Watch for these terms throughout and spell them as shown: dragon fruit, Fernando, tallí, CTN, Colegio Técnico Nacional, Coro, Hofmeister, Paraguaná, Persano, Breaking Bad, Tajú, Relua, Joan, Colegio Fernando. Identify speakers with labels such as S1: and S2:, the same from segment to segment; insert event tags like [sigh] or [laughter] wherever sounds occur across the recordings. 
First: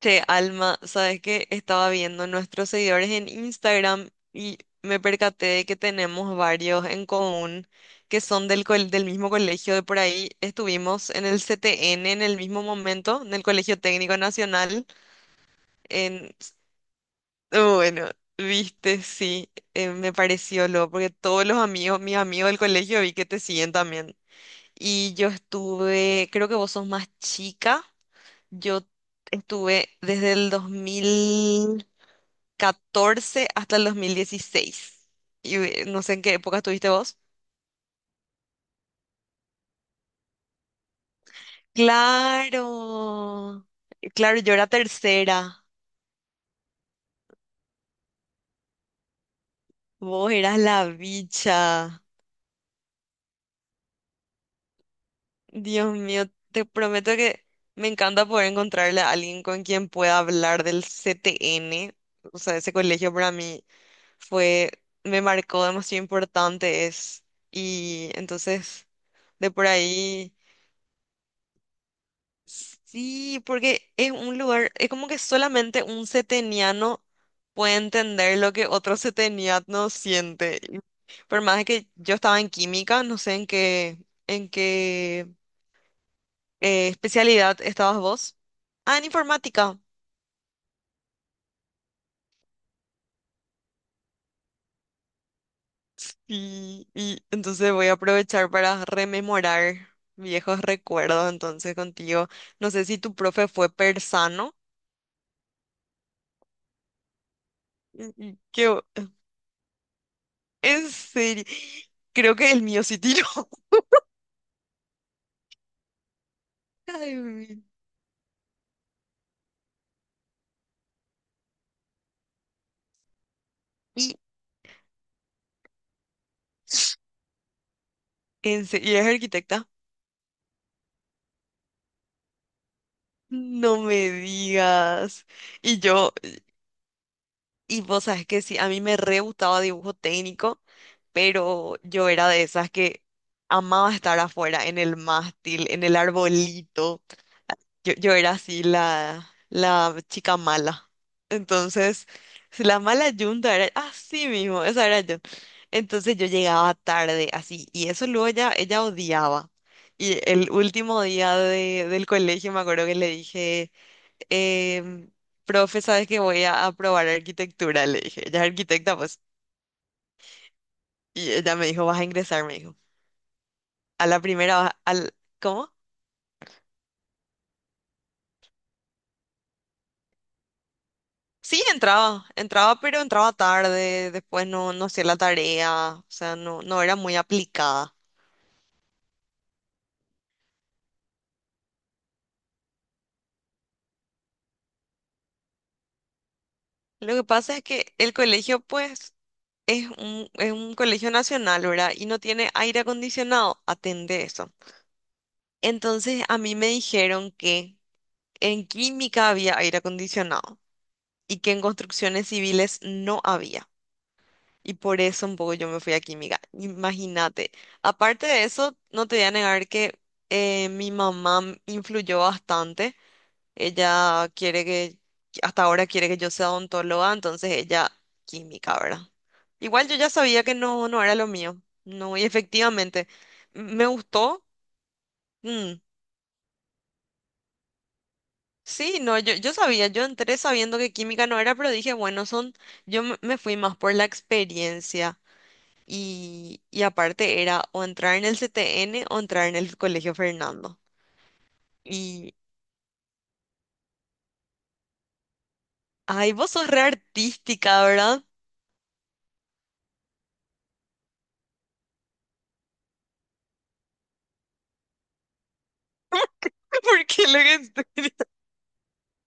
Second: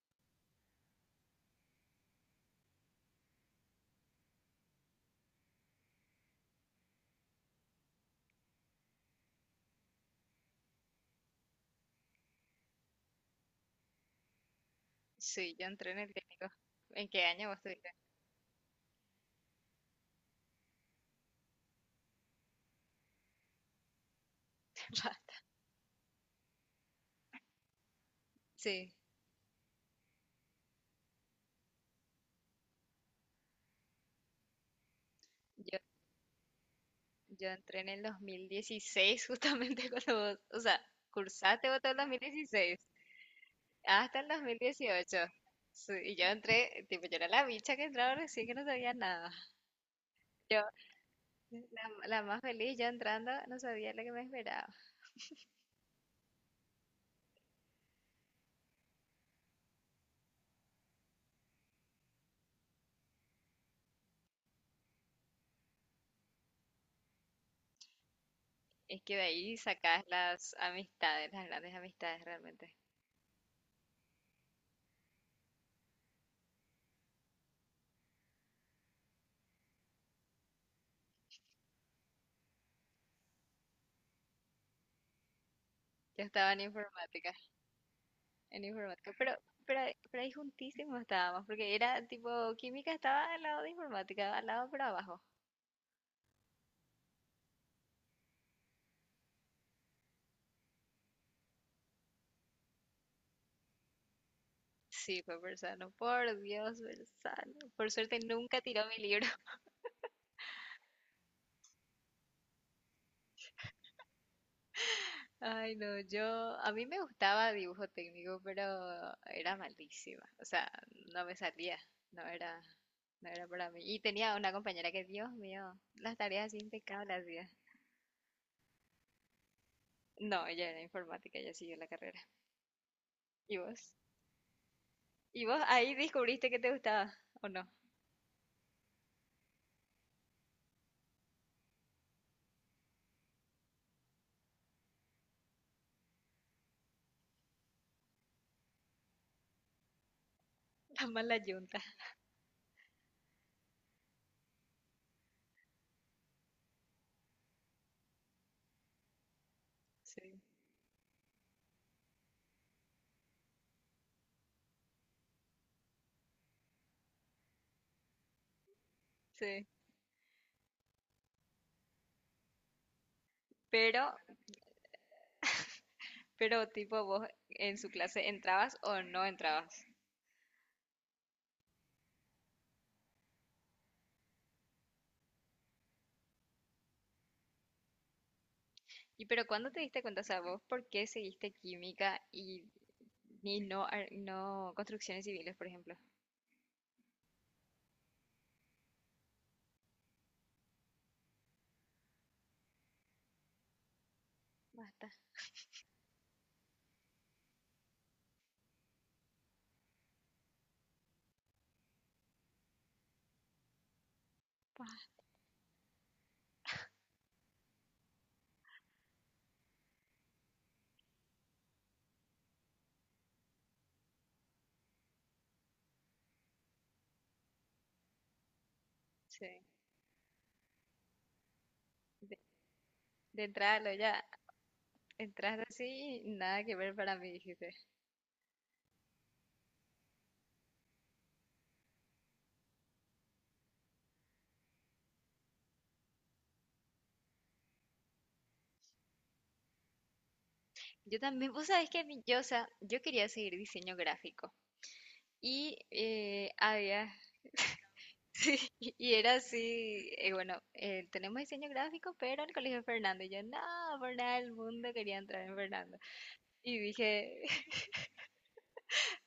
S1: Che, Alma, sabes que estaba viendo nuestros seguidores en Instagram y me percaté de que tenemos varios en común que son del mismo colegio de por ahí. Estuvimos en el CTN en el mismo momento, en el Colegio Técnico Nacional.
S2: Sí, yo entré en el
S1: En...
S2: técnico. ¿En qué año vos estuviste?
S1: Bueno, viste, sí, me pareció loco, porque todos los amigos, mis amigos del colegio vi que te siguen también. Y yo
S2: [laughs]
S1: estuve, creo que vos sos más chica, yo
S2: Sí,
S1: estuve desde el 2000. 14 hasta el 2016. Y
S2: yo,
S1: no sé en qué época estuviste vos.
S2: yo entré en el 2016 justamente [laughs] cuando vos, o sea, cursaste vos todo el 2016
S1: Claro,
S2: hasta el
S1: claro,
S2: dos
S1: yo
S2: mil
S1: era
S2: dieciocho.
S1: tercera.
S2: Sí, y yo entré, tipo, yo era la bicha que entraba recién que no sabía nada.
S1: Vos eras
S2: Yo,
S1: la bicha.
S2: la más feliz, yo entrando, no sabía lo que me esperaba.
S1: Dios mío, te prometo que me encanta poder encontrarle a alguien con quien pueda hablar del CTN. O sea, ese colegio para mí fue, me marcó demasiado importante es. Y entonces,
S2: Es que de
S1: de
S2: ahí
S1: por
S2: sacás
S1: ahí.
S2: las amistades, las grandes amistades realmente.
S1: Sí, porque es un lugar, es como que solamente un seteniano puede entender lo que otro seteniano siente. Y por más que yo estaba en química, no sé en qué
S2: Yo estaba en informática.
S1: especialidad estabas vos.
S2: En
S1: Ah, en
S2: informática. Pero,
S1: informática.
S2: pero, ahí- pero ahí juntísimos estábamos, porque era tipo, química estaba al lado de informática, al lado para abajo.
S1: Y entonces voy a aprovechar para rememorar viejos recuerdos entonces contigo. No sé si tu profe fue persano.
S2: Sí, fue Persano, por Dios, Persano. Por suerte nunca
S1: Que,
S2: tiró mi libro. [laughs]
S1: en serio, creo que el mío sí tiró.
S2: Ay, no, a mí me
S1: Ay,
S2: gustaba
S1: mi-
S2: dibujo técnico, pero era malísima. O sea, no me salía, no era, no era para mí. Y
S1: y,
S2: tenía una compañera que, Dios mío, las tareas así impecables hacía.
S1: ¿y es arquitecta?
S2: No, ella era informática, ella siguió la carrera. ¿Y
S1: No
S2: vos?
S1: me digas.
S2: ¿Y vos
S1: Y
S2: ahí
S1: yo,
S2: descubriste que te gustaba o no?
S1: y vos sabes que sí, a mí me re gustaba dibujo técnico, pero yo era de esas que amaba estar afuera, en el mástil, en el arbolito. Yo era así la chica mala.
S2: Está mal la yunta.
S1: Entonces, si la mala yunta era así mismo, esa era yo. Entonces yo llegaba tarde así y eso luego ella odiaba. Y
S2: Sí.
S1: el último día del colegio me acuerdo que le dije, em, profe, ¿sabes que voy a aprobar arquitectura? Le dije, ella es arquitecta, pues.
S2: Sí.
S1: Y ella me dijo, vas a ingresar, me dijo. A
S2: Pero,
S1: la primera, vas, al, ¿cómo?
S2: pero tipo vos en su clase entrabas o no entrabas.
S1: Sí, entraba, entraba, pero entraba tarde, después no, no hacía la tarea, o sea, no, no era muy aplicada.
S2: Y pero ¿cuándo te diste cuenta, o sea, vos por qué seguiste química y, no, no construcciones civiles, por ejemplo?
S1: Lo que pasa es que el colegio, pues, es un colegio nacional, ¿verdad? Y no tiene aire acondicionado, atende eso.
S2: Basta.
S1: Entonces, a mí me dijeron que en química había aire acondicionado y que en construcciones civiles no había. Y por eso un poco yo me fui a química. Imagínate. Aparte de eso, no te voy a negar que mi mamá influyó bastante. Ella quiere que, hasta ahora quiere que yo sea odontóloga, entonces ella química, ¿verdad?
S2: Sí.
S1: Igual yo ya sabía que no, no era lo mío. No, y
S2: De,
S1: efectivamente,
S2: de entrada
S1: me
S2: lo ya
S1: gustó.
S2: entraste
S1: Mm,
S2: así, nada que ver para mí, dijiste.
S1: sí, no, yo sabía, yo entré sabiendo que química no era, pero dije, bueno, son, yo me fui más por la experiencia. Y aparte era o entrar en el CTN o entrar en el Colegio Fernando.
S2: Yo también, vos sabés que
S1: Y,
S2: yo, o sea, yo quería seguir diseño gráfico. Y
S1: ay, vos sos re
S2: había
S1: artística,
S2: [laughs]
S1: ¿verdad?
S2: Sí, [laughs] y era así, bueno, tenemos diseño gráfico, pero el colegio de Fernando. Y yo, no, por nada del mundo quería entrar en Fernando. Y
S1: [laughs] Porque lo
S2: dije,
S1: que
S2: [laughs]
S1: estoy...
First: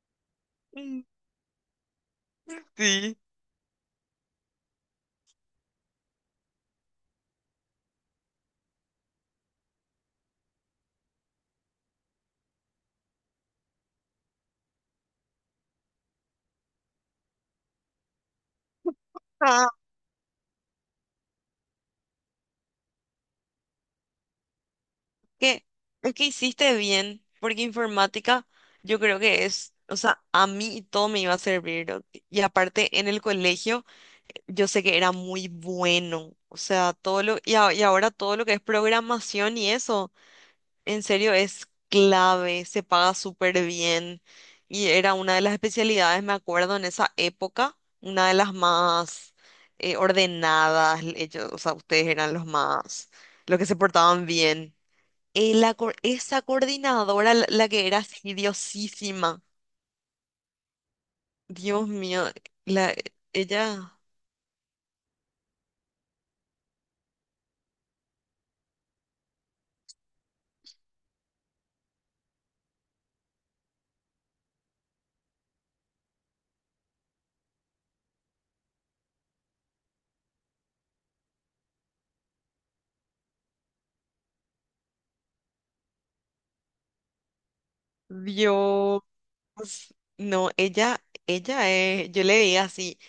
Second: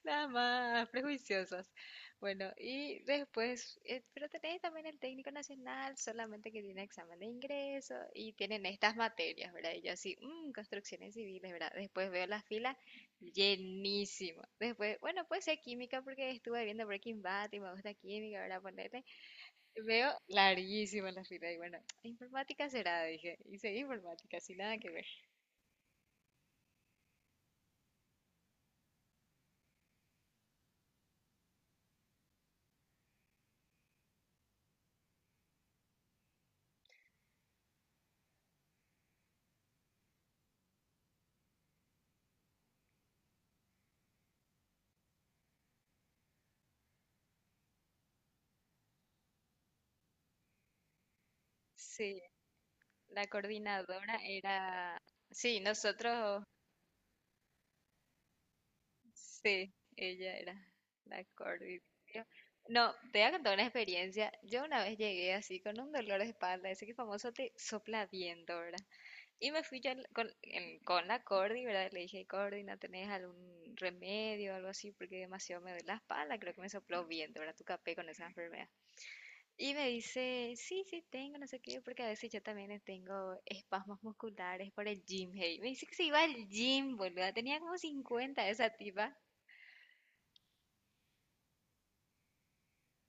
S2: nada más,
S1: [laughs]
S2: prejuiciosas. Bueno, y
S1: Sí.
S2: después, pero tenés también el técnico nacional, solamente que tiene examen de ingreso y tienen estas materias, ¿verdad? Y yo así, "Mm, construcciones civiles, ¿verdad? Después veo la fila llenísima. Después, bueno, puede ser química porque estuve viendo Breaking Bad y me gusta química, ¿verdad? Poner
S1: Ah,
S2: veo larguísima la fila y bueno, informática será, dije. Y seguí informática, sin nada que ver.
S1: que, es que hiciste bien, porque informática yo creo que es, o sea, a mí todo me iba a servir, ¿no? Y aparte en el colegio yo sé que era muy bueno, o sea, todo lo, y ahora todo lo que es programación y eso. En serio, es clave, se paga súper bien. Y era una de las especialidades, me acuerdo, en esa época, una de las más ordenadas. Ellos, o sea, ustedes
S2: Sí,
S1: eran los más,
S2: la
S1: los que se
S2: coordinadora
S1: portaban bien.
S2: era... Sí,
S1: Esa
S2: nosotros,
S1: coordinadora, la que era así, diosísima.
S2: sí, ella era la coordinadora.
S1: Dios mío,
S2: No,
S1: la,
S2: te voy a contar una
S1: ella,
S2: experiencia. Yo una vez llegué así con un dolor de espalda, ese que famoso te sopla viento, ¿verdad? Y me fui yo con la Cordi, ¿verdad? Le dije, Cordi, ¿no tenés algún remedio o algo así? Porque demasiado me duele la espalda, creo que me sopló viento, ¿verdad? Tu capé con esa enfermedad. Y me dice, sí, sí, tengo, no sé qué, porque a veces yo también tengo espasmos musculares por el gym, hey. Me dice que se iba al gym, boluda. Tenía como 50 esa
S1: Dios,
S2: tipa.
S1: no, ella es, yo le veía así.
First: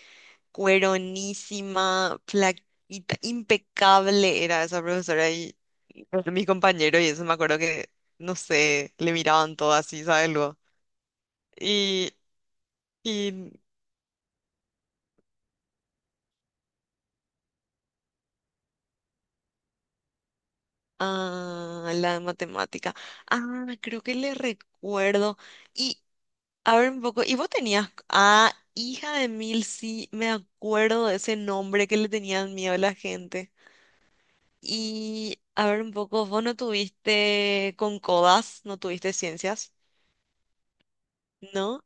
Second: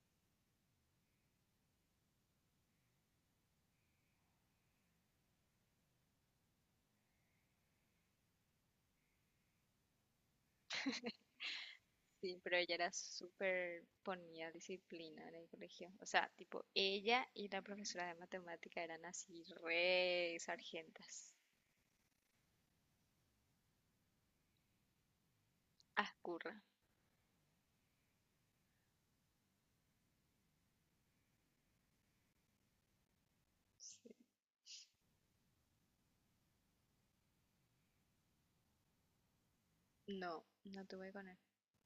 S1: Cueronísima, flaquita, impecable era esa profesora y mis compañeros y eso me acuerdo que, no sé, le miraban todo así, ¿sabes luego? Y,
S2: Sí, pero ella era
S1: y
S2: súper, ponía disciplina en el colegio. O sea, tipo, ella y la profesora de matemática eran así, re sargentas.
S1: ah, la de matemática. Ah, creo que le recuerdo. Y
S2: Ascurra.
S1: a ver un poco, y vos tenías, ah, hija de mil, sí, me acuerdo de ese nombre que le tenían miedo a la gente.
S2: Sí.
S1: Y a ver un poco, vos no tuviste con codas, no tuviste ciencias,
S2: No, no tuve con él.
S1: ¿no?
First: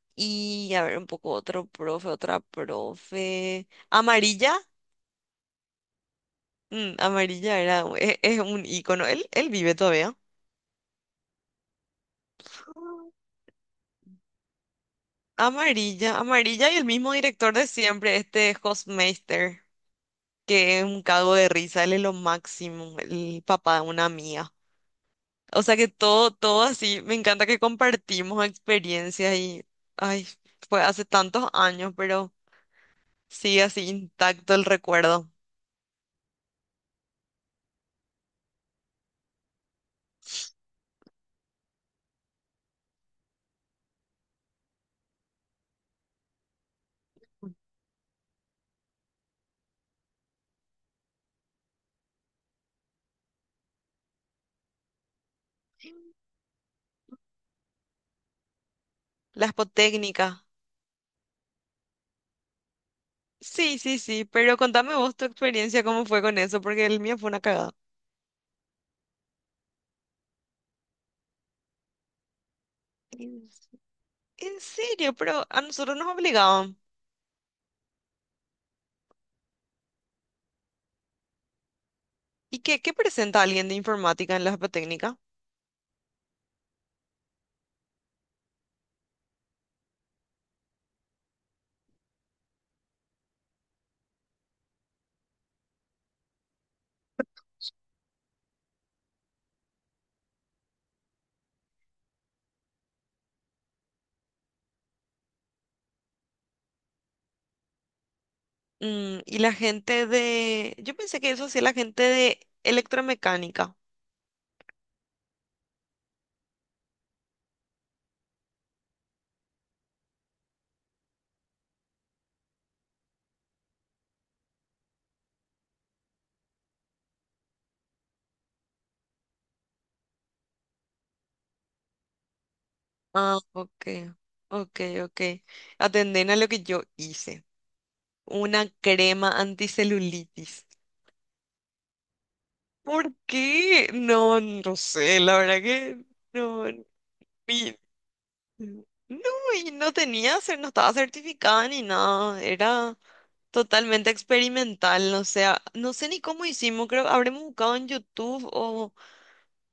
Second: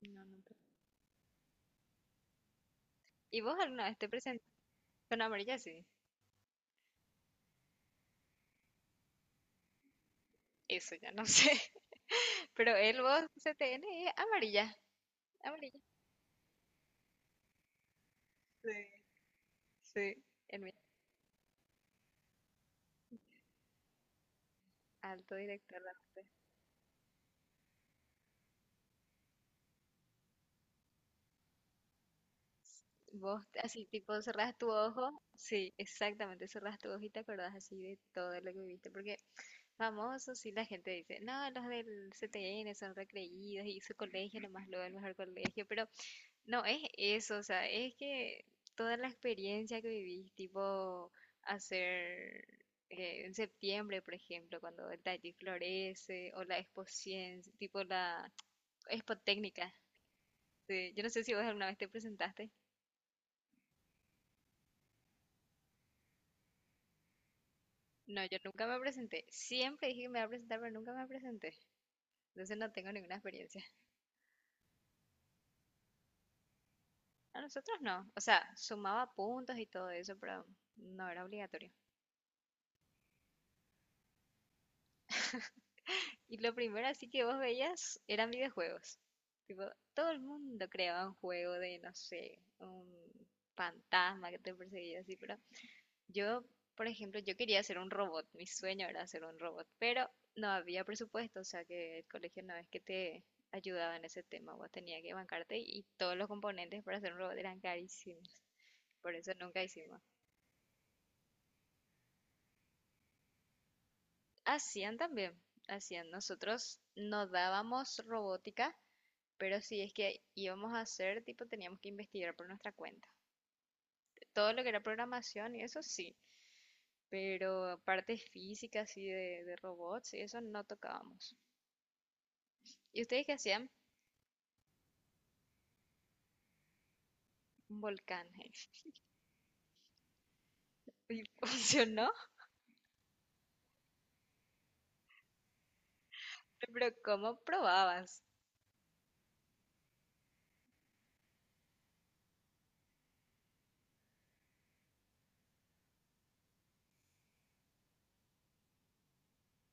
S2: No, no tuve.
S1: Y a ver, un poco otro profe, otra
S2: ¿Y vos
S1: profe.
S2: alguna vez te presentaste
S1: Amarilla,
S2: con amarilla? Sí.
S1: amarilla era, es un ícono, él vive todavía.
S2: Eso ya no sé. [laughs] Pero él, vos, CTN, es amarilla. Amarilla.
S1: Amarilla, amarilla y el mismo director de siempre, este
S2: Sí,
S1: Hofmeister,
S2: sí. El mi-
S1: que es un cago de risa, él es lo máximo, el papá de una amiga.
S2: Alto
S1: O sea
S2: director
S1: que
S2: de arte.
S1: todo, todo así, me encanta que compartimos experiencias y, ay, fue hace tantos años, pero
S2: Vos
S1: sigue
S2: así
S1: así
S2: tipo
S1: intacto
S2: cerrás
S1: el
S2: tu ojo,
S1: recuerdo.
S2: sí, exactamente, cerrás tu ojo y te acordás así de todo lo que viviste, porque famosos sí la gente dice, no, los del CTN son recreídos y su colegio nomás lo el mejor colegio, pero no es eso, o sea, es que toda la experiencia que vivís, tipo hacer en septiembre, por ejemplo, cuando el taller florece o la exposición, tipo la expo.
S1: La espotécnica.
S2: Sí, yo no sé si vos alguna vez te presentaste.
S1: Sí, sí, sí, pero contame vos tu experiencia, cómo fue con eso, porque el mío fue una cagada.
S2: No, yo nunca me presenté. Siempre dije que me iba a presentar, pero nunca me presenté. Entonces no tengo ninguna
S1: En
S2: experiencia.
S1: en serio, pero a nosotros nos obligaban.
S2: A nosotros no. O sea, sumaba puntos y todo eso, pero no era obligatorio.
S1: ¿Y qué, qué presenta alguien de informática en la apatécnica?
S2: Y lo primero así que vos veías eran videojuegos. Tipo, todo el mundo creaba un juego de, no sé, un fantasma que te perseguía así, pero yo, por ejemplo, yo quería hacer un robot, mi sueño era hacer un robot, pero no había presupuesto, o sea que el colegio no es que te ayudaba en ese tema, vos tenías que bancarte y todos los componentes para hacer un robot eran carísimos, por
S1: Mm,
S2: eso
S1: y la
S2: nunca hicimos.
S1: gente de... Yo pensé que eso hacía la gente de electromecánica.
S2: Hacían también, nosotros no dábamos robótica, pero si es que íbamos a hacer, tipo, teníamos que investigar por nuestra cuenta. Todo lo que era programación y eso sí, pero partes físicas y de robots y eso no tocábamos. ¿Y ustedes qué
S1: Ah,
S2: hacían?
S1: ok, ok, ok. Atenden a lo que yo hice.
S2: Un volcán.
S1: Una crema anticelulitis.
S2: Y [laughs] funcionó,
S1: ¿Por qué? No, no sé, la verdad que no.
S2: pero ¿cómo probabas?
S1: Mm. No, y no tenía, no estaba certificada ni nada, era totalmente experimental, no sé, no sé ni cómo hicimos, creo que habremos buscado en YouTube o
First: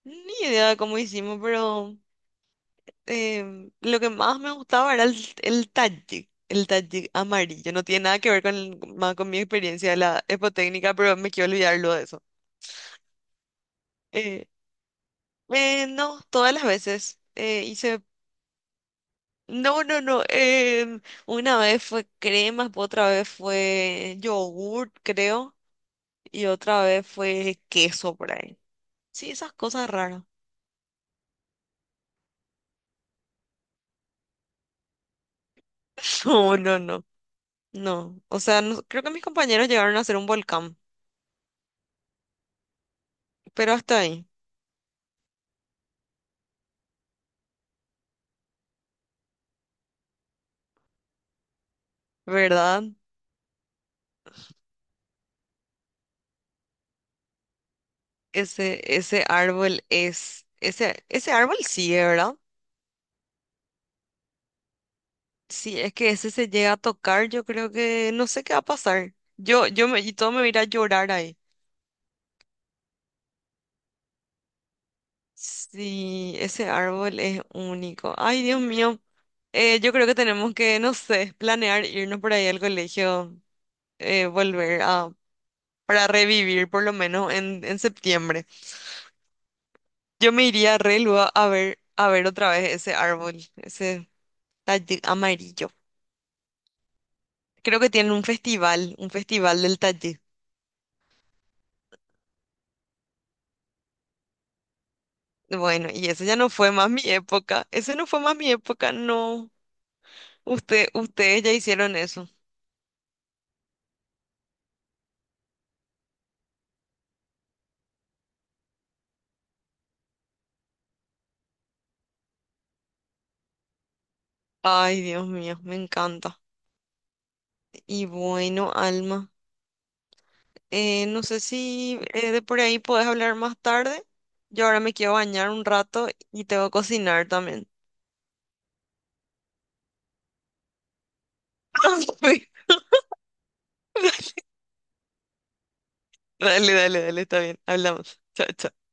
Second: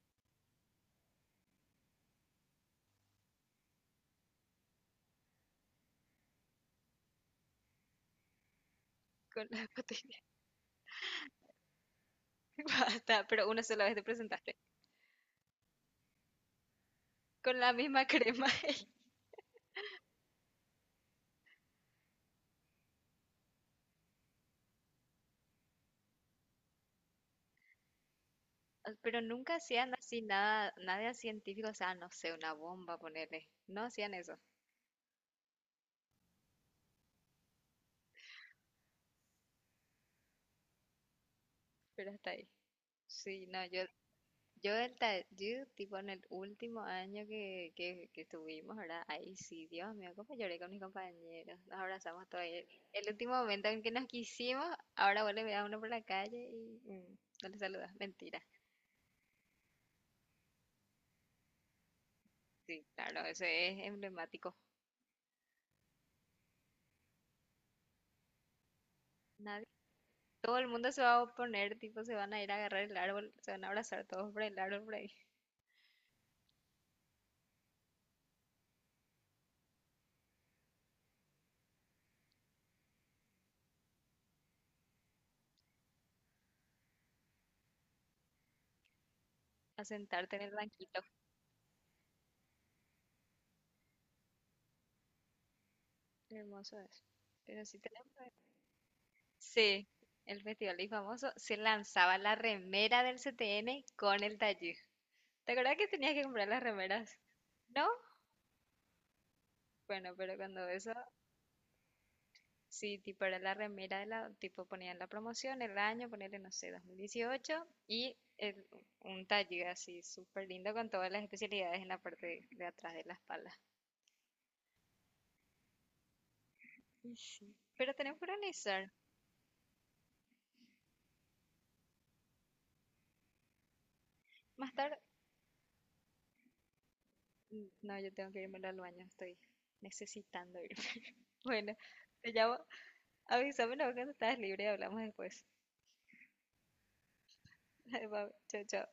S1: ni idea de cómo hicimos, pero lo que más me gustaba era el talle amarillo, no tiene nada que ver con, más con mi
S2: Con la
S1: experiencia de
S2: botella.
S1: la epotécnica, pero me quiero olvidarlo de eso.
S2: [laughs] Basta, pero una sola vez te
S1: Eh,
S2: presentaste.
S1: no, todas las veces
S2: Con la
S1: hice.
S2: misma crema. [laughs]
S1: No, no, no. Una vez fue crema, otra vez fue yogurt, creo, y otra vez fue queso por ahí.
S2: Pero
S1: Sí, esas
S2: nunca
S1: cosas
S2: hacían así
S1: raras.
S2: nada, nada científico, o sea, no sé, una bomba, ponerle. No hacían eso,
S1: [laughs] No, no, no. No. O sea, no- creo que mis compañeros llegaron a hacer un volcán,
S2: pero hasta ahí. Sí, no,
S1: pero
S2: yo
S1: hasta ahí,
S2: yo el Tajú, tipo en el último año que estuvimos, ¿verdad? Ahí sí, Dios mío, cómo lloré con mis compañeros. Nos abrazamos todo ahí.
S1: ¿verdad?
S2: El último momento en que nos quisimos, ahora vos le veas a uno por la calle y no le saludas. Mentira.
S1: Ese árbol es, ese árbol sí, ¿eh? ¿Verdad?
S2: Sí, claro, eso es emblemático.
S1: Si es que ese se llega a tocar, yo creo que no sé qué va a pasar.
S2: Nadie,
S1: Y todo me va a ir
S2: todo
S1: a
S2: el mundo se
S1: llorar
S2: va a
S1: ahí.
S2: oponer, tipo, se van a ir a agarrar el árbol, se van a abrazar todos por el árbol por ahí,
S1: Sí, ese árbol es único. Ay, Dios mío. Yo creo que tenemos que, no sé, planear irnos por ahí al colegio, volver a, para revivir por lo menos en septiembre.
S2: a
S1: Yo
S2: sentarte en
S1: me
S2: el
S1: iría a
S2: banquito.
S1: Relua a ver otra vez ese árbol, ese tallí amarillo.
S2: Qué hermoso es. Pero sí
S1: Creo que tienen
S2: tenemos.
S1: un festival del
S2: Sí,
S1: tallí.
S2: el festival y famoso se lanzaba la remera del CTN con el taller. ¿Te acuerdas que
S1: Bueno, y
S2: tenías que
S1: eso ya
S2: comprar
S1: no
S2: las
S1: fue más mi
S2: remeras?
S1: época.
S2: ¿No?
S1: Ese no fue más mi época, no.
S2: Bueno, pero cuando eso,
S1: Ustedes ya hicieron eso.
S2: sí, tipo era la remera de la, tipo ponían la promoción, el año, ponerle, no sé, 2018 y un taller así súper lindo con todas las especialidades en la parte de atrás de la espalda.
S1: Ay, Dios mío, me encanta.
S2: Y sí, pero
S1: Y
S2: tenemos que
S1: bueno,
S2: organizar.
S1: Alma, no sé si de por ahí podés hablar más tarde. Yo
S2: Más
S1: ahora me
S2: tarde,
S1: quiero bañar un rato y tengo que cocinar también.
S2: no, yo tengo que irme al baño, estoy necesitando irme. [laughs] Bueno, te llamo,
S1: [laughs]
S2: avísame luego cuando estás libre y hablamos después.
S1: Dale, dale, dale, está bien.
S2: [laughs]
S1: Hablamos.
S2: Dale,
S1: Chao,
S2: chao,
S1: chao.
S2: chao.